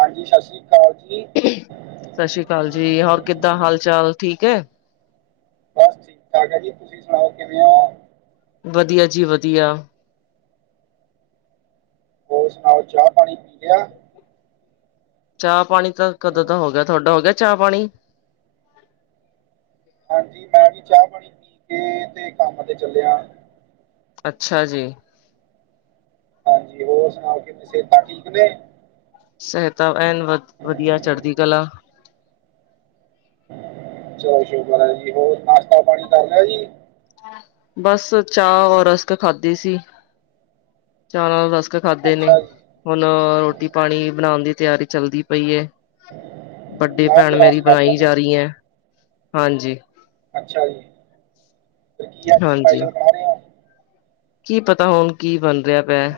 ਹਾਂਜੀ, ਸਤਿ ਸ਼੍ਰੀਾਲ। ਸਤਿ ਸ੍ਰੀ ਅਕਾਲ ਜੀ। ਹੋਰ ਕਿੱਦਾਂ ਹਾਲ- ਚਾਲ ਠੀਕ ਹੈ? ਬਸ ਠੀਕ- ਠਾਕ ਹੈ ਜੀ। ਤੁਸੀਂ ਸੁਣਾਓ ਕਿਵੇਂ ਹੋ? ਵਧੀਆ ਜੀ ਵਧੀਆ। ਹੋਰ ਸੁਣਾਓ, ਚਾਹ- ਪਾਣੀ ਪੀ ਲਿਆ। ਚਾਹ- ਪਾਣੀ ਤਾਂ ਕਦੋਂ ਤਾਂ ਹੋ ਗਿਆ। ਤੁਹਾਡਾ ਹੋ ਗਿਆ ਚਾਹ- ਪਾਣੀ? ਹਾਂਜੀ, ਮੈਂ ਵੀ ਚਾਹ- ਪਾਣੀ ਪੀ ਕੇ। ਤੇ ਕੰਮ ਤੇ ਚੱਲਿਆ। ਅੱਛਾ ਜੀ। ਹਾਂਜੀ, ਹੋਰ ਸੁਣਾਓ, ਕਿਵੇਂ ਸਿਹਤਾਂ ਠੀਕ ਨੇ? ਸਹਾਇਤਾ ਅਹਨ ਵਧ ਵਧੀਆ, ਚੜਦੀ ਕਲਾ। ਚਲੋ ਸ਼ੁਕਰ ਹੈ ਜੀ। ਹੋਰ ਨਾਸ਼ਤਾ ਪਾਣੀ ਕਰ ਰਿਹਾ ਜੀ। ਬਸ ਚਾਹ ਔਰ ਰਸਕ ਖਾਦੇ ਸੀ। ਚਾਹ ਨਾਲ ਬਸ। ਖਾਧੇ ਨੇ, ਅੱਛਾ ਜੀ, ਹੁਣ ਰੋਟੀ- ਪਾਣੀ ਬਣਾਉਣ ਦੀ ਤਿਆਰੀ ਚੱਲਦੀ ਪਈ ਏ। ਵੱਡੀ ਚਾਹ ਭੈਣ, ਤੇ ਰਸ ਮੇਰੀ ਖਾਧੇ ਬਣਾਈ ਨੇ, ਜਾ ਰਹੀ ਹੈ। ਹਾਂਜੀ। ਅੱਛਾ ਜੀ, ਫੇਰ ਕੀ ਅੱਜ ਹਾਂਜੀ। ਸਪੈਸ਼ਲ ਬਣਾ ਰਹੇ ਹੋ? ਕੀ ਪਤਾ, ਹੁਣ ਕੀ ਬਣ ਰਿਹਾ ਪਿਆ।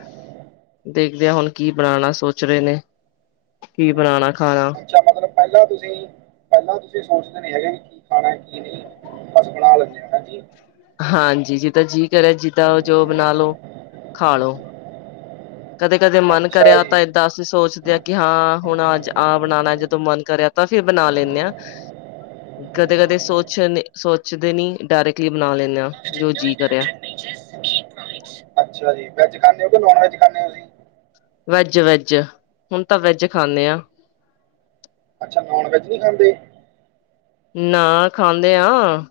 ਦੇਖ- ਹੁਣ ਕੀ ਬਣਾਉਣਾ ਸੋਚ ਰਹੇ ਨੇ। ਕੀ ਬਣਾਉਣਾ ਖਾਣਾ, ਅੱਛਾ, ਮਤਲਬ ਪਹਿਲਾਂ ਤੁਸੀਂ- ਪਹਿਲਾਂ ਤੁਸੀਂ ਸੋਚਦੇ। ਨ ਹੈਗਾ ਕੀ ਖਾਣਾ, ਕੀ ਨਹੀਂ ਬਸ ਬਣਾ ਲੈਂਦੇ ਆ ਹ ਜੀ। ਹਾਂਜੀ, ਜਿਦਾਂ ਜੀ ਕਰੇ, ਜਿਦਾਾਂ ਜੋ ਬਣਾ ਲੋ ਖਾਾਲੋ। ਕਦੇ- ਕਦੇ ਮਨ ਅੱਛਾ ਕਰਿਆ ਤਾਂ ਜੀ। ਏਦਾਂ ਅਸੀਂ ਸੋਚਦੇ ਹਾਂ, ਕਿ ਹਾਂ ਹੁਣ ਅੱਜ ਆ ਬਣਾਉਣਾ ਜਦੋਂ ਮਨ ਕਰਿਆ। ਤਾਂ ਫੇਰ ਬਣਾ ਲੈਂਦੇ ਹਾਂ। ਕਦੇ- ਕਦੇ ਸੋਚ ਸੋਚਦੇ ਨੀ ਡਾਇਰੈਕਟਲੀ ਬਣਾ ਲੈਂਦੇ ਆਂ, ਜੋ ਜੀਅ ਕਰਿਆ। ਅੱਛਾ ਜੀ ਵੈਜ ਖਾਂਦੇ ਹੋ ਕਿ ਨੋਨ ਵੈਜ ਖਾਂਦੇ ਹੋ ਤੁਸੀਂ? Veg, veg. ਹੁਣ ਤਾਂ ਵੈਜ ਖਾਂਦੇ ਆ। ਅੱਛਾ, ਨਨ ਵੈੱਜ ਨਹੀਂ ਖਾਂਦੇ। ਨਾ ਖਾਂਦੇ ਆ।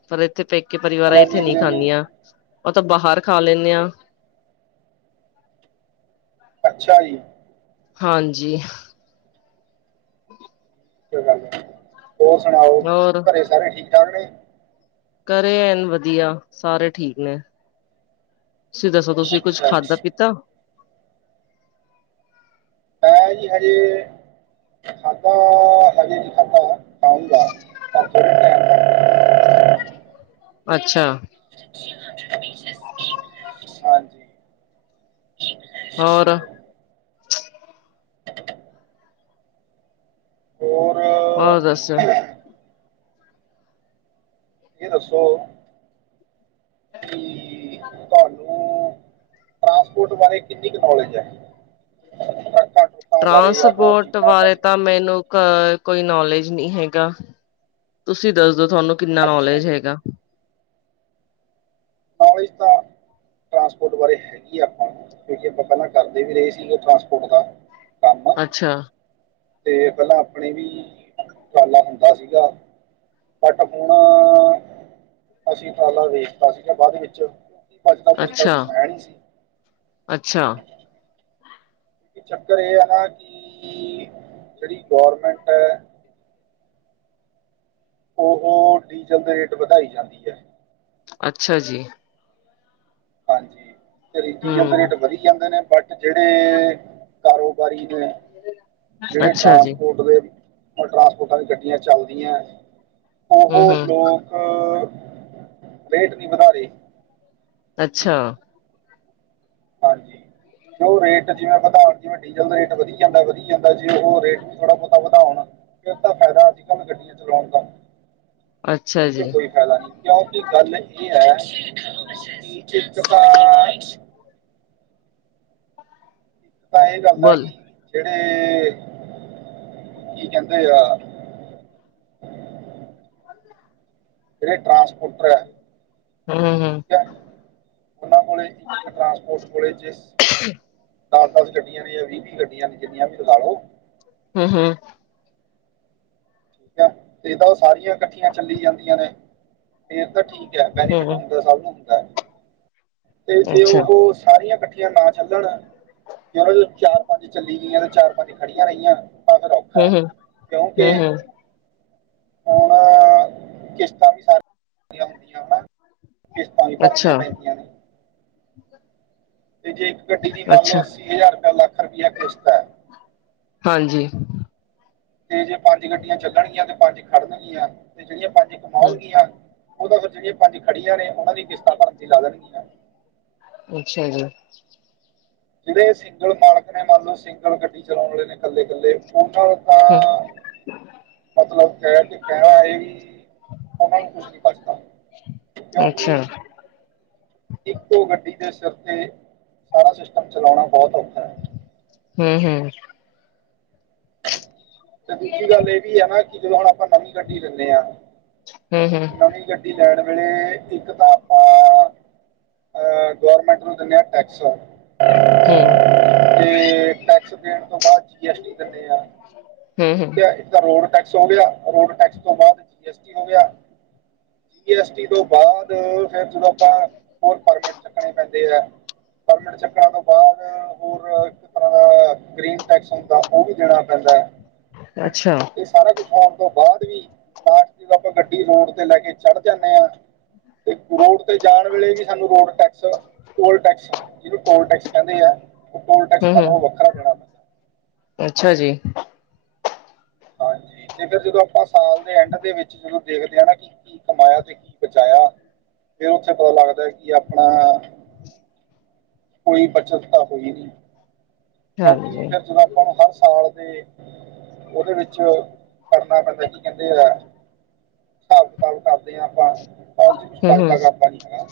ਪਰ ਇੱਥੇ ਪੇਕੇ ਪਰਿਵਾਰਾਂ, ਇੱਥੇ ਬਿਰਿਆਨੀ ਨਹੀਂ ਬਿਰਿਆਨੀ ਖਾਂਦੀਆਂ। ਉਹ ਤਾਂ ਬਾਹਰ ਖਾ ਲੈਂਦੇ ਹਾਂ। ਅੱਛਾ, ਜੀ। ਹਾਂਜੀ। ਗੱਲ ਹੋਰ ਸੁਣਾਓ? ਹੋਰ ਘਰੇ ਸਾਰੇ ਠੀਕ- ਠਾਕ ਨੇ। ਘਰੇ ਐਨ ਵਧੀਆ ਸਾਰੇ ਠੀਕ ਨੇ ਤੁਸੀਂ ਦੱਸੋ ਤੁਸੀਂ ਕੁੱਝ ਅੱਛਾ ਖਾਧਾ ਜੀ ਪੀਤਾ ਆਈ ਏ ਹਜੇ ਖਾਦਾ ਹਜੇ ਨੀ ਖਾਦਾ ਖਊਗਾ [unintelligible] ਅੱਛਾ ਹਾ ਜੀ ਹੋਰ ਹੋਰ ਹੋਰ ਦਸਿਓ ਇਹ ਦੱਸੋ ਕਿ ਤੁਹਾਨੂੰ ਟਰਾਂਸਪੋਰਟ ਬਾਰੇ ਕਿੰਨੀ ਕੁ ਨੌਲੇਜ ਹੈੱ ਟਰਾਂਸਪੋਰਟ ਬਾਰੇ ਤਾਂ ਮੈਨੂੰ ਅ ਕੋਈ ਨੌਲੇਜ ਨਹੀਂ ਹੈਗਾ ਤੁਸੀਂ ਦੱਸਦੋ ਤੁਹਾਨੂੰ ਕਿੰਨਾ ਅੱਛਾ ਨੌਲੇਜ ਜੀ ਹੈਗਾ ਬਾਰਿਸ਼ ਤਾਂ ਟਰਾਂਸਪੋਰਟ ਬਾਰੇ ਹੈਗੀ ਆ ਆਪਾਂ ਕਿਉਂਕਿ ਆਪਾਂ ਪਹਿਲਾਂ ਕਰਦੇ ਵੀ ਰਹੇ ਸੀਗੇ ਟਰਾਂਸਪੋਰਟ ਦਾ ਅੱਛਾ ਤੇ ਪਹਿਲਾਂ ਆਪਣੇ ਵੀ ਉਰਾਲਾ ਹੁੰਦਾ ਸੀਗਾ ਬਟ ਹੁਣ ਅਸੀਂ ਉਪਰਾਲਾ ਵੇਚਤਾ ਸੀਗਾ ਬਾਅਦ ਵਿੱਚ ਭੱਜਦਾ ਪੁੱਜਦਾ ਅੱਛਾ, ਕੁਛ ਹੈ ਨੀ ਸੀ ਅੱਛਾ, ਇੱਕ ਚੱਕਰ ਇਹ ਹੈ ਨਾ ਕਿ ਜਿਹੜੀ ਗੌਰਮੈਂਟ ਹੈ ਉਹ ਡੀਜ਼ਲ ਦੇ ਰੇਟ ਵਧਾਈ ਜਾਂਦੀ ਹੈ ਅੱਛਾ ਜੀ ਹਾਂਜੀ ਤੇ ਰੀਜੀ ਜਾਂਦੇ ਨੇ ਹੂੰ, ਰੇਟ ਵਧੀ ਜਾਂਦੇ ਨੇ ਬਟ ਜਿਹੜੇ ਕਾਰੋਬਾਰੀ ਜਿਹੜੇ ਅੱਛਾ ਜੀ, ਟਰਾਂਸਪੋਰਟ ਦੇ ਟਰਾਂਸਪੋਰਟਾਂ ਦੀ ਗੱਡੀਆਂ ਚੱਲਦੀਆਂ ਉਹ ਹੂੰ-ਹੂੰ, ਲੋਕ ਰੇਟ ਨੀ ਵਧਾ ਰੇ ਅੱਛਾ। ਹਾਂਜੀ। ਤੇ ਉਹ ਰੇਟ ਜਿਵੇਂ ਵਧਾਉਣ ਜਿਵੇਂ ਡੀਜ਼ਲ ਦਾ ਰੇਟ ਵਧੀ ਜਾਂਦਾ ਵਧੀ ਜਾਂਦਾ ਜੀ ਉਹ ਰੇਟ ਵੀ ਥੋੜ੍ਹਾ ਬਹੁਤਾ ਵਧਾਉਣ ਫਿਰ ਤਾਂ ਫਾਇਦਾ ਅੱਜ-ਕੱਲ ਗੱਡੀਆਂ ਚਲਾਉਣ ਦਾ। ਅੱਛਾ ਨਹੀਂ ਤੇ ਜੀ, ਕੋਈ ਫਾਇਦਾ ਨਹੀਂ ਕਿਉਂਕਿ ਗੱਲ ਇਹ ਹੈ [inaudible] ਤਾਂ ਇਹ ਗਲ ਏ ਬੋਲ ਕਿ ਤੇ ਕੀ ਕਹਿੰਦੇ ਆ ਜਿਹੜੇ ਟਰਾਂਸਪੋਰਟਰ ਹੈ ਹੂ ਹੂ ਠੀਕ ਹੈ ਉਹਨਾਂ ਕੋਲੇ ਟਰਾਂਸਪੋਰਟ ਕੋਲੇ ਜਿਸ ਦਸ ਦਸ ਗੱਡੀਆਂ ਨੇ ਜਾਂ ਵੀਹ-ਵੀਹ ਗੱਡੀਆਂ ਨੇ ਜਿੰਨੀਆਂ ਵੀ ਲਗਾ ਲੋ ਹੂ ਹੂ ਠੀਕ ਹੈ ਫਿਰ ਤਾਂ ਉਹ ਸਾਰੀਆਂ ਇਕੱਠੀਆਂ ਚੱਲੀ ਜਾਂਦੀਆਂ ਨੇ ਤੇ ਤਾਂ ਠੀਕ ਹੈ ਹੂੰ, ਹੂੰ, ਬੈਨੀਫਿਟ ਹੂੰ, ਹੁੰਦਾ ਸਭ ਨੂੰ ਹੈ। ਤੇ ਜੇ ਅੱਛਾ। ਉਹ ਸਾਰੀਆਂ ਇਕੱਠੀਆਂ ਨਾ ਚੱਲਣ ਤੇ ਉਹਨਾਂ ਚਾਰ ਪੰਜ ਚੱਲੀ ਗਈਆਂ ਚਾਰ ਖੜੀਆਂ ਰਹੀਆਂ ਤਾਂ ਫਿਰ ਔਖਾ ਹੈ ਹੂੰ-ਹੂੰ, ਕਿਉਂਕਿ ਹੂੰ-ਹੂੰ, ਹੁਣ ਕਿਸ਼ਤਾਂ ਵੀ ਸਾਰੀਆਂ ਹੁੰਦੀਆਂ ਹਨਾ ਕਿਸ਼ਤਾਂ ਵੀ ਅੱਛਾ, ਭਰਨੀਆਂ ਪੈਂਦੀਆਂ ਨੇ। ਤੇ ਜੇ ਇੱਕ ਗੱਡੀ ਦੀ ਮੰਨ ਲਓ ਅੱਛਾ, ਅੱਸੀ ਹਜ਼ਾਰ ਰਪੀਆ ਲੱਖ ਰੁਪਇਆ ਕਿਸ਼ਤ ਹੈ। ਹਾਂਜੀ, ਤੇ ਜੇ ਪੰਜ ਗੱਡੀਆਂ ਚੱਲਣਗੀਆਂ ਤੇ ਪੰਜ ਖੜਨਗੀਆਂ ਤੇ ਜਿਹੜੀਆਂ ਪੰਜ ਹਮ। ਕਮਾਉਣਗੀਆਂ ਉਹ ਤਾਂ ਫਿਰ ਜਿਹੜੀਆਂ ਪੰਜ ਖੜੀਆਂ ਨੇ ਉਹਨਾਂ ਦੀ ਕਿਸ਼ਤਾਂ ਭਰਨ ਦੀ ਲਾ ਦੇਣਗੀਆਂ। ਅੱਛਾ ਜੀ। ਜਿਹੜੇ ਸਿੰਗਲ ਮਾਲਕ ਨੇ ਮੰਨ ਲਓ ਸਿੰਗਲ ਗੱਡੀ ਚਲਾਉਣ ਵਾਲੇ ਨੇ ਇਕੱਲੇ ਇਕੱਲੇ ਉ ਹੂੰ, [unintelligible] ਮਤਲਬ ਹੈ ਕਿ ਕਹਿਣਾ ਇਹ ਵੀ ਉਹਨਾਂ ਨੂੰ ਕੁਛ ਨੀ ਬਚਦਾ। ਕਿਉਂਕਿ ਅੱਛਾ। ਇੱਕੋ ਗੱਡੀ ਦੇ ਸਿਰ ਤੇ ਸਾਰਾ ਸਿਸਟਮ ਚਲਾਉਣਾ ਬਹੁਤ ਓ ਹਮ ਹਮ। ਤੇ ਦੂਜੀ ਗੱਲ ਇਹ ਵੀ ਹੈ ਨਾ ਕਿ ਜਦੋਂ ਹੁਣ ਆਪਾਂ ਨਵੀਂ ਗੱਡੀ ਲੈਂਦੇ ਹਾਂ ਹੂੰ-ਹੂੰ, ਨਵੀਂ ਗੱਡੀ ਲੈਣ ਵੇ ਇੱਕ ਤਾਂ ਆਪਾਂ ਅ ਗੌਰਮੈਂਟ ਨੂੰ ਦਿੰਦੇ ਹਾਂ ਟੈਕਸ ਹਮ। ਤੇ ਟੈਕਸ ਦੇਣ ਤੋਂ ਬਾਅਦ ਜੀ ਐਸ ਟੀ। ਹੂੰ-ਹੂੰ, ਠੀਕ ਹੈ ਇੱਕ ਤਾਂ ਰੋਡ ਟੈਕਸ ਹੋ ਗਿਆ ਰੋਡ ਟੈਕਸ ਤੋਂ ਬਾਅਦ ਜੀ ਐਸ ਟੀ ਹੋ ਗਿਆ। ਜੀ ਐਸ ਟੀ ਤੋਂ ਬਾਅਦ ਫਿਰ ਜਦੋਂ ਆਪਾਂ ਹੋਰ ਪਰਮਿਟ ਚੱਕਣੇ ਪੈਂਦੇ ਆ ਪਰਮਟ ਚੱਕਰਾਂ ਤੋਂ ਬਾਅਦ ਹੋਰ ਇੱਕ ਤਰ੍ਹਾਂ ਦਾ ਗ੍ਰੀਨ ਟੈਕਸ ਹੁੰਦਾ ਉਹ ਵੀ ਦੇਣਾ ਪੈਂਦਾ। ਹੈ ਅੱਛਾ, ਇਹ ਸਾਰਾ ਕੁਛ ਫੋਮ ਤੋਂ ਬਾਅਦ ਵੀ ਲਾਸਟ ਜਦੋਂ ਆਪਾਂ ਗੱਡੀ ਰੋਡ ਤੇ ਲੈ ਕੇ ਚੜ ਜਾਂਦੇ ਹਾਂ। ਤੇ ਰੋਡ ਤੇ ਜਾਣ ਵੇਲੇ ਵੀ ਸਾਨੂੰ ਰੋਡ ਟੈਕਸ ਟੋਲ ਟੈਕਸ ਜਿਹਨੂੰ ਟੋਲ ਟੈਕਸ ਕਹਿੰਦੇ ਹੈ। ਟੋਲ ਟੈਕਸ ਹੂੰ-ਹੂੰ। ਸਾਨੂੰ ਵੱਖਰਾ ਦੇਣਾ ਪੈਂਦਾ। ਅੱਛਾ ਜੀ, [inaudible] ਹਾਂਜੀ ਤੇ ਫਿਰ ਜਦੋਂ ਆਪਾਂ ਸਾਲ ਦੇ ਐਂਡ ਦੇ ਵਿੱਚ ਜਦੋਂ ਦੇਖਦੇ ਹਾਂ ਨਾ ਕੀ ਕਮਾਇਆ ਤੇ ਕੀ ਬਚਾਇਆ ਫਿਰ ਉੱਥੇ ਪਤਾ ਲੱਗਦਾ ਕਿ ਆਪਣਾ [inaudible] ਕੋਈ ਬੱਚਤ ਤਾਂ ਹੋਈ ਨੀ ਕਿਉਂਕਿ ਹਾਂਜੀ, ਫਿਰ ਜਦ ਆਪਾਂ ਹਰ ਸਾਲ ਤੇ ਉਹਦੇ ਵਿੱਚ ਕਰਨਾ ਪੈਂਦਾ ਕੀ ਕਹਿੰਦੇ? ਹਿਸਾਬ ਕਿਤਾਬ ਕਰਦੇ ਹਾਂ ਆਪਾਂ ਬ ਕੁਛ ਹੂੰ-ਹੂੰ, ਹੂੰ-ਹੂੰ, ਬਚਦਾ ਕਰ ਨ ਹੈਗਾ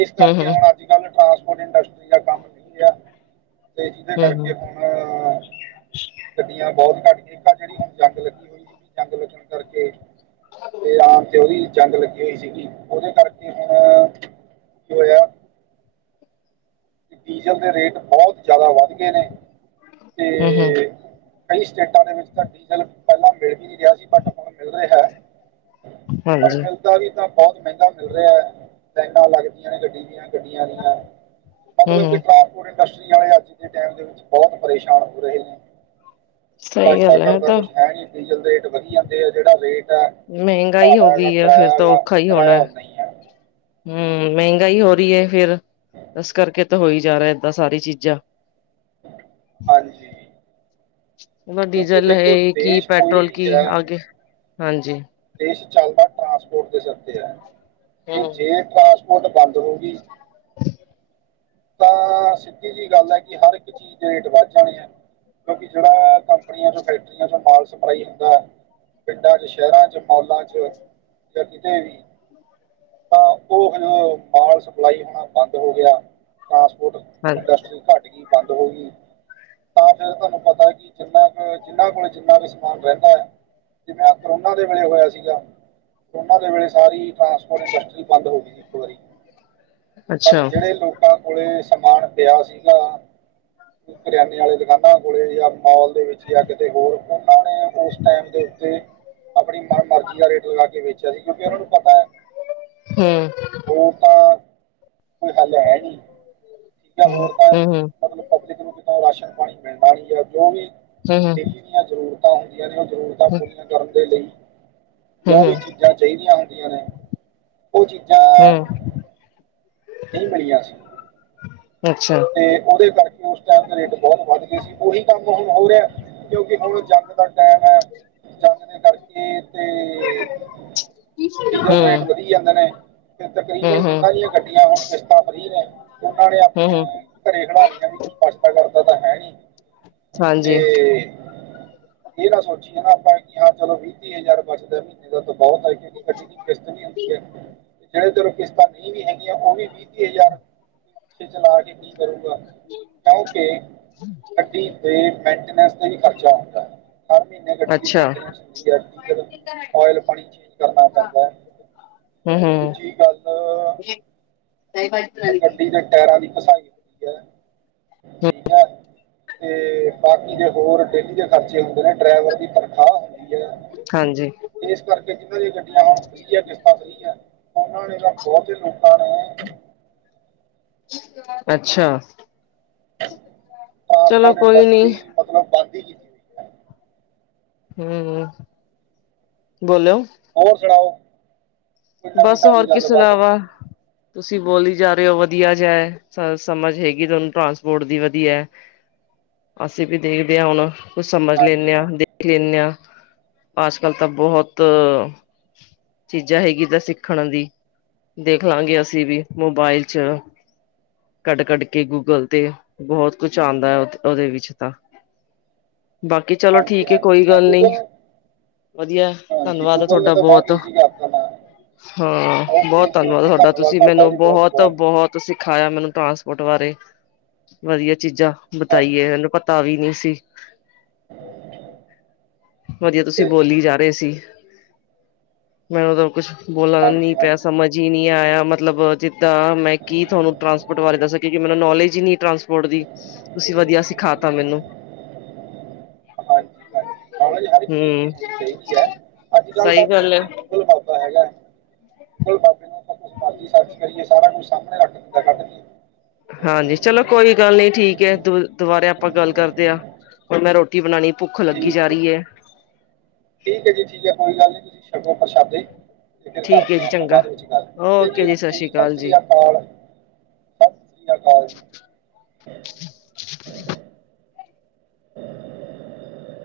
ਇਸ ਕਰਕੇ ਹੂੰ-ਹੂੰ, ਹੁਣ ਅੱਜ ਕੱਲ੍ਹ ਟਰਾਂਸਪਰ ਇੰਡਸਟਰੀ ਦਾ ਕੰਮ ਨਹੀਂ ਰਿਹਾ ਤੇ ਜਿਹਨਾਂ ਕਰਕੇ ਹੁਣ ਗੱਡੀਆਂ ਬਹੁਤ ਘੱਡੀ ਦੇ ਜਿਹੜੀ ਹੁ [inaudible] ਣ ਜੰਗ ਲੱਗੀ ਹੋਈ ਸੀਗੀ ਜੰਗ ਲੱਗਣ ਕਰਕੇ ਤੇ ਆਮ ਤੇ ਉਹਦੀ ਜੰਗ ਲੱਗੀ ਹੋਈ ਸੀਗੀ ਉਹਦੇ ਕਰਕੇ ਹੁਣ ਕੀ ਹੋਇਆ ਡੀਜ਼ਲ ਦੇ ਰੇਟ ਬਹੁਤ ਜ਼ਿਆਦਾ ਵੱਧ ਗਏ ਨੇ ਤੇ ਹੂੰ-ਹੂੰ, ਕਈ ਸਟੇਟਾਂ ਦੇ ਵਿੱਚ ਤਾਂ ਡੀਜ਼ਲ ਪਹਿਲਾਂ ਮਿਲ ਵੀ ਨਹੀਂ ਰਿਹਾ [unintelligible] ਰਿ ਪਰ ਹਾਂਜੀ, ਮਿਲਦਾ ਵੀ ਤਾਂ ਬਹੁਤ ਮਹਿੰਗਾ ਮਿਲ ਰਿਹਾ ਹੈ ਲਾਈ ਲੱਗਦੀਆਂ ਨੇ ਗੱਡੀ ਦੀਆਂ ਗੱਡੀਆਂ ਦੀਆਂ ਮਤਲਬ ਕਿ ਹੂੰ-ਹੂੰ, ਟਰਾਂਸਪੋਰਟ ਇੰਡਸਟਰੀ ਵਾਲੇ ਅੱਜ ਦੇ ਟਾਈਮ ਦੇ ਵਿੱਚ ਬਹੁਤ ਪਰੇਸ਼ਾਨ ਹੋ ਰਹੇ ਨੇ ਸਹੀ ਅੱਜ ਦਾ ਗੱਲ ਹੈ ਘਦਾ ਤਾਂ ਕੁਛ ਹੈ ਨੀ ਡੀਜ਼ਲ ਦੇ ਰੇਟ ਵਧੀ ਜਾਂਦੇ ਆ ਜਿਹੜਾ ਰੇਟ ਹੈ ਮਹਿੰਗਾਈ ਹੋ ਭਾੜਾ ਹੈਗਾ ਗਈ ਹੈ ਫੇਿਰ ਕਿਰਾਇਆ ਤਾਂ ਹੈਗਾ ਔਖਾ ਹੀ ਕਿਰਾਇਆ ਹੋਣਾ ਉਨਾ ਹੀ ਹੈ ਹਮ ਮਹਿੰਗਾਈ ਹੋ ਰਹੀ ਹੈ ਫਿਰ ਇਸ ਕਰਕੇ ਤਾਂ ਹੋਈ ਜਾ ਰਿਹਾ ਇਏਦਾਂ ਸਾਰੀ ਚੀਜ਼ਾਂ ਹਾਂਜੀ ਕਿਉਂਕਿ ਡੀਜ਼ਲ ਹੈ ਦੇਖੋ ਕੀ ਦੇਸ਼ ਕੋਈ ਪੈਟਰੋਲ ਵੀ ਕੀ ਹੈ ਅਗੇ ਹਾਂਜੀ ਦੇਸ਼ ਚੱਲਦਾ ਟਰਾਂਸਪੋਰਟ ਦੇ ਸਿਰ ਤੇ ਹੈ ਤੇ ਹੂੰ, ਜੇ ਟਰਾਂਸਪ ਟ ਬੰਦ ਹੋ ਗਈ ਤਾਂ ਸਿੱਧੀ ਜਿਹੀ ਗੱਲ ਹੈ ਕਿ ਹਰ ਇੱਕ ਚੀਜ਼ ਦੇ ਰੇਟ ਵੱਧ ਜਾਣੇ ਹੈ ਕਿਉਂਕਿ ਜਿਹੜਾ ਕੰਪਨੀਆਂ ਚ ਫੈਕਟਰੀਆਂ ਚੋਂ ਮਾਲ ਸਪਲਾਈ ਹੁੰਦਾ ਹੈ ਪਿੰਡਾਂ ਚ ਸ਼ਹਿਰਾਂ ' ਮਲਾਂ ਚ ਜਾਂ ਕਿਤੇ ਵੀ ਤਾਂ ਉਹ ਮਾਲ ਸਪਲਾਈ ਹੋਣਾ ਬੰਦ ਹੋ ਗਿਆ ਟਰਾਂਸਪੋਰਟ ਹਾਂ ਇੰਡਸਟਰੀ ਘੱਟ ਗਈ ਬੰਦ ਹੋ ਗਈ ਤਾਂ ਫੇਿਰ ਤੁਹਾਨੂੰ ਪਤਾ ਕਿ ਜਿੰਨਾ ਕੁ ਜਿੰਨਾਂ ਕੋਲ ਜਿੰਨਾ ਕੁ ਸਮਾਨ ਰਹਿੰਦਾ ਆ ਜਿਵੇਂ ਕਰੋਨਾ ਦੇ ਵੇਲੇ ਹੋਇਆ ਸਿਗਾ। ਕਰੋਨਾ ਦੇ ਵੇਲੇ ਸਾਰੀ ਟਰਾਂਸਪੋਰਟ ਇੰਡਸਟਰੀ ਬੰਦ ਹੋ ਗਈ ਸੀ ਇੱਕ ਵਾਰੀ ਅੱਛਾ, ਜਿਹੜੇ ਲੋਕਾਂ ਕੋਲੇ ਸਮਾਨ ਪਿਆ ਸੀਗਾ ਕਰਿਆਨੇ ਵਾਲੇ ਦੁਕਾਨਾਂ ਕੋਲੇ ਜਾਂ ਮਾਲ ਦੇ ਵਿੱਚ ਜਾਂ ਕਿਤੇ ਹੋਰ ਉਹਨਾਂ ਨੇ ਉਸ ਟਾਈਮ ਦੇ ਉੱਤੇ ਆਪਣੀ ਮਨ ਮਰਜ਼ੀ ਦਾ ਰੇਟ ਲਗਾ ਕੇ ਵੇਚਿਆ ਸੀ ਕਿਉਂਕਿ ਉਹਨਾਂ ਨੂੰ ਪਤਾ ਹੈ। ਹੂੰ, ਹੋ ਤਾਂ ਕੋਈ ਹੱਲ ਹੈ ਨੀ ਠੀਕ ਹੂੰ, ਹੋਰ ਤਾਂ ਹੂੰ-ਹੂੰ, ਮਤਲਬ ਪਬਲਿਕ ਨੂੰ ਰਾਸ਼ਨ ਪਾਣੀ ਮਿਲਦਾ ਹੀ ਹੈ ਜੋ ਵੀ ਹੂੰ-ਹੂੰ, ਡੇਲੀ ਦੀਆਂ ਜ਼ਰੂਰਤਾਂ ਹੁੰਦੀਆਂ। ਜ਼ਰੂਰਤਾਂ ਹੂੰ-ਹੂੰ, ਪੂਰੀਆਂ ਕਰਨ ਦੇ ਲਈ ਹੂੰ, ਹੂੰ ਜੋ ਵੀ ਹੂੰ, ਚੀਜ਼ਾਂ ਚਾਹੀਦੀਆਂ ਹੁੰਦੀਆਂ ਨੇ ਉਹ ਚੀਜ਼ਾਂ ਹੂੰ, ਨਹੀਂ ਮਿਲੀਆਂ ਸੀ। ਅੱਛਾ, ਤੇ ਉਹਦੇ ਕਰਕੇ ਉਸ ਟਾਈਮ ਦੇ ਰੇਟ ਬਹੁਤ ਵੱਧ ਗਏ ਸੀ ਉਹੀ ਕੰਮ ਹੋ ਰਿਹਾ ਕਿਉਂਕਿ ਹੁਣ ਜੰਗ ਦਾ ਟਾਈਮ ਹੈ ਜੰਗ ਦੇ ਕਰਕੇ ਤੇ ਡੀਜ਼ਲ ਰੇਟ ਹੂੰ, ਵਧੀ ਜਾਂਦੇ ਨੇ ਤਕਰੀਬਨ ਹੂੰ-ਹੂੰ, ਜਿਹਨਾਂ ਦੀਆਂ ਗੱਡੀਆਂ ਹੁਣ ਕਿਸ਼ਤਾਂ ਫਰੀ ਨੇ ਉਹਨਾਂ ਨੇ ਆਪਣੇ ਹੂੰ-ਹੂੰ, ਘਰੇ ਖੜਾ ਲਈ ਕੁਛ ਪੁੱਛਦਾ ਕਰਦਾ ਤਾਂ ਹੈ ਨੀ ਤੇ ਹਾਂਜੀ। ਇਹ ਨਾ ਸੋਚੀਏ ਨਾ ਆਪਾਂ ਕਿ ਹਾਂ ਚਲੋ ਵੀਹ ਤੀਹ ਹਜ਼ਾਰ ਬਚਦਾ ਮਹੀਨੇ ਦਾ ਤਾਂ ਬਹੁਤ ਹੈ। ਕਿਉਂਕਿ ਗੱਡੀ ਦੀ ਕਿਸ਼ਤ ਵੀ ਹੁੰਦੀ ਠੀਕ ਹੈ ਤੇ ਜਿਹੜੇ ਤੈਨੂੰ ਕਿਸ਼ਤਾਂ ਨਹੀਂ ਵੀ ਹੈਗੀਆਂ ਉਹ ਵੀਹ ਤੀਹ ਹਜ਼ਾਰ ਚਲਾ ਕੇ ਕੀ ਕਰੂਗਾ ਕਿਉਂਕਿ ਗੱਡੀ ਤੇ ਮੈਨਟੇਨਸ ਤੇ ਵੀ ਖਰਚਾ ਹੁੰਦਾ ਹਰ ਮਹੀਨੇ ਗੱਡੀੇਦੀ ਅੱਛਾ। ਮੈਨਟੇਨਸ ਹੁੰਦੀ ਹੈ ਡੀਜ਼ਲ ਓਇਲ ਪਾਣੀ ਚੇਂਜ ਕਰਨਾ ਪੈਂਦਾ ਹੈ, ਹੂੰ-ਹੂੰ, ਦੂਜੀ ਗੱਲ ਦਈ ਭਾਰੀਤ ਨਗੇ [inaudible] [inaudible] ਹੂ ਹੂੰ, ਬਾਕੀ ਦੇ ਹੋਰ ਡੇਲੀ ਦੇ ਖਰਚੇ ਹੁੰਦੇ ਨੇ ਡਰਾਈਵਰ ਦੀ ਤਨਖਾਹ ਹੁੰਦੀ ਹਾਂਜੀ ਹੈ। ਇਸ ਕਰਕੇ ਜਿਹਨਾਂ ਦੀਆਂ ਗੱਡੀਆਂ ਹੁਣ ਫਰੀ ਹੈ, ਕਿਸ਼ਤਾਂ ਫਰੀ ਹੈ ਉਹਨਾਂ ਨੇ ਤਾਂ ਬਹੁਤ ਲੋਕਾਂ ਨੇ ਅੱਛਾ ਚਲੋ ਟਰਾਂਸਪੋਰਟ ਕੋਈ ਨੀ ਇੰਡਸਟਰੀ ਮਤਲਬ ਬਾਕੀ ਹਮ, ਬੋਲੋ ਹੋਰ ਸੁਣਾਓ। ਨਵੀਂ ਬਸ ਹੋਰ ਤਾਜ਼ੀ ਕੀ ਗੱਲਬਾਤ ਸੁਣਾਵਾਂ। ਤੁਸੀਂ ਬੋਲੀ ਜਾ ਰਹੇ ਹੋ ਵਧੀਆ ਜਿਹਾ, ਸਮਝ ਹੈਗੀ ਤੁਹਾਨੂੰ ਟਰਾਂਸਪੋਰਟ ਦੀ ਵਧੀਆ ਹੈ। ਅਸੀਂ ਵੀ ਦੇਖਦੇ ਹਾਂ ਹੁਣ ਕੁਛ ਸਮਝ ਹਾਂਜੀ ਲੈਂਦੇ ਹਾਂ, ਹਾਂਜੀ ਦੇਖ ਲੈਂਦੇ ਹਾਂ। ਅੱਜਕਲ ਤਾਂ ਬਹੁਤ, ਚੀਜ਼ਾਂ ਹੈਗੀ ਤਾਂ ਸਿੱਖਣ ਦੀ, ਦੇਖ ਲਾਂਗੇ ਅਸੀਂ ਵੀ ਮੋਬਾਇਲ ਚ। ਕੱਢ ਕੱਢ ਕੇ ਗੂਗਲ ਤੇ ਬਹੁਤ ਕੁਛ ਆਉਂਦਾ ਹੈ, ਉਹਦੇ ਵਿੱਚ ਤਾਂ। ਬਾਕੀ ਚਲੋ ਹਾਂਜੀ ਠੀਕ ਹੈ ਕੋਈ ਹਾਂਜੀ ਹਾਂ ਗੱਲ ਨੀ ਗੂਗਲ ਵਧੀਆ ਹਾਂਜੀ ਧੰਨਵਾਦ ਗੂਗਲ ਨੇ ਤੁਹਾਡਾ ਤਾਂ ਬਹੁਤ। ਈਜ਼ੀ ਕਰਤਾ ਨਾ ਹਾਂ ਬਹੁਤ ਓਕੇ ਜੀ ਧੰਨਵਾਦ ਓਕੇ ਤੁਹਾਡਾ ਤੁਸੀਂ ਤੁਹਾਡਾ ਮੈਨੂੰ ਵੀ ਬਹੁਤ ਬਹੁਤ ਬਹੁਤ-ਬਹੁਤ ਸਿਖਾਇਆ ਮੈਨੂੰ ਟਰਾਨਸ ਟ [inaudible] ਬਾਰੇ ਵਧੀਆ ਚੀਜ਼ਾਂ ਬਿਤਾਈਏ ਹਾਂਜੀ ਇਹਨੂੰ ਪਤਾ ਵੀ ਨਹੀਂ ਸੀ। [inaudible] ਵਧੀਆ ਠੀਕ ਤੁਸੀਂ ਹੈ ਜੀ ਬੋਲੀ ਜਾ ਰਹੇ ਸੀ, ਮੈਂਨੂੰ ਤਾਂ ਕੁਛ ਬੋਲਨਾ ਨੀ ਹਾਂਜੀ ਪਿਆ ਹਾਂਜੀ ਸਮਝ ਹੀ ਨਹੀਂ ਆਇਆ। ਮਤਲਬ ਜਿੱਦਾਂ ਮੈਂ ਕੀ ਤੁਹਾਨੂੰ ਟਰਾਂਸਪੋਰਟ ਬਾਰੇ ਦੱਸਿਆ ਕਿਉਂਕਿ ਮੈਨੂੰ ਨੌਲੇਜ ਹੀ ਨਹੀ ਟਰਾਂਸਪੋਰਟ ਦੀ। ਵਧੀਆ ਸਿਖਾ ਤਾ ਮੈਨੂੰ। ਨੋਲਜ ਹਰ ਇੱਕ ਚੀਜ਼ ਦੀ ਹੂੰ ਹੋਣੀ ਚਾਹੀਦੀ ਹੈ, ਅੱਜ ਕੱਲ੍ਹ ਤਾਂ ਸਹੀ ਆਪਣੇ ਗੱਲ ਹੈ ਕੋਲ ਗੂਗਲ ਬਹੁਤਾ ਹੈਗਾ ਨਾਲ ਜਿੰਨਾ ਕੁਛ ਮਰਜ਼ੀ ਸਰਚ ਕਰੀਏ ਸਾਰਾ ਕੁਛ ਸਾਹਮਣੇ ਅੱ ਦਿੰਦਾ ਕੱਢ ਕੇਏ [inaudible] ਹਾਂਜੀ ਚਲੋ ਕੋਈ ਗੱਲ ਨੀ ਠੀਕ ਹੈ ਦੁ ਦੁਬਾਰੇ ਆਪਾਂ ਗੱਲ ਕਰਦੇ ਹਾਂ। ਹੁਣ ਮੈਂ ਰੋਟੀ ਬਣਾਉਣੀ ਭੁੱਖ ਲੱਗੀ ਜਾ ਠੀਕ ਰਹੀ ਜੀ। ਹੈ। ਠੀਕ ਹੈ ਜੀ ਠੀਕ ਹੈ ਕੋਈ ਗੱਲ ਨੀ ਤੁਸੀਂ ਛਕੋ ਪ੍ਰਸ਼ਾਦੇ। ਫ ਫਰ ਠੀਕ ਹੈ ਕਰਦੇ ਜੀ ਹਾਂ ਆਪਾਂ ਚੰਗਾ ਬਾਅਦ ਵਿੱਚ ਗੱਲ ਠੀਕ ਹੈ, ਜੀ ਓਕੇ, ਜੀ ਸਤਿ ਸ੍ਰੀ ਅਕਾਲ। ਸਤਿ ਸ੍ਰੀ ਅਕਾਲ ਜੀ। [inaudible] [inaudible]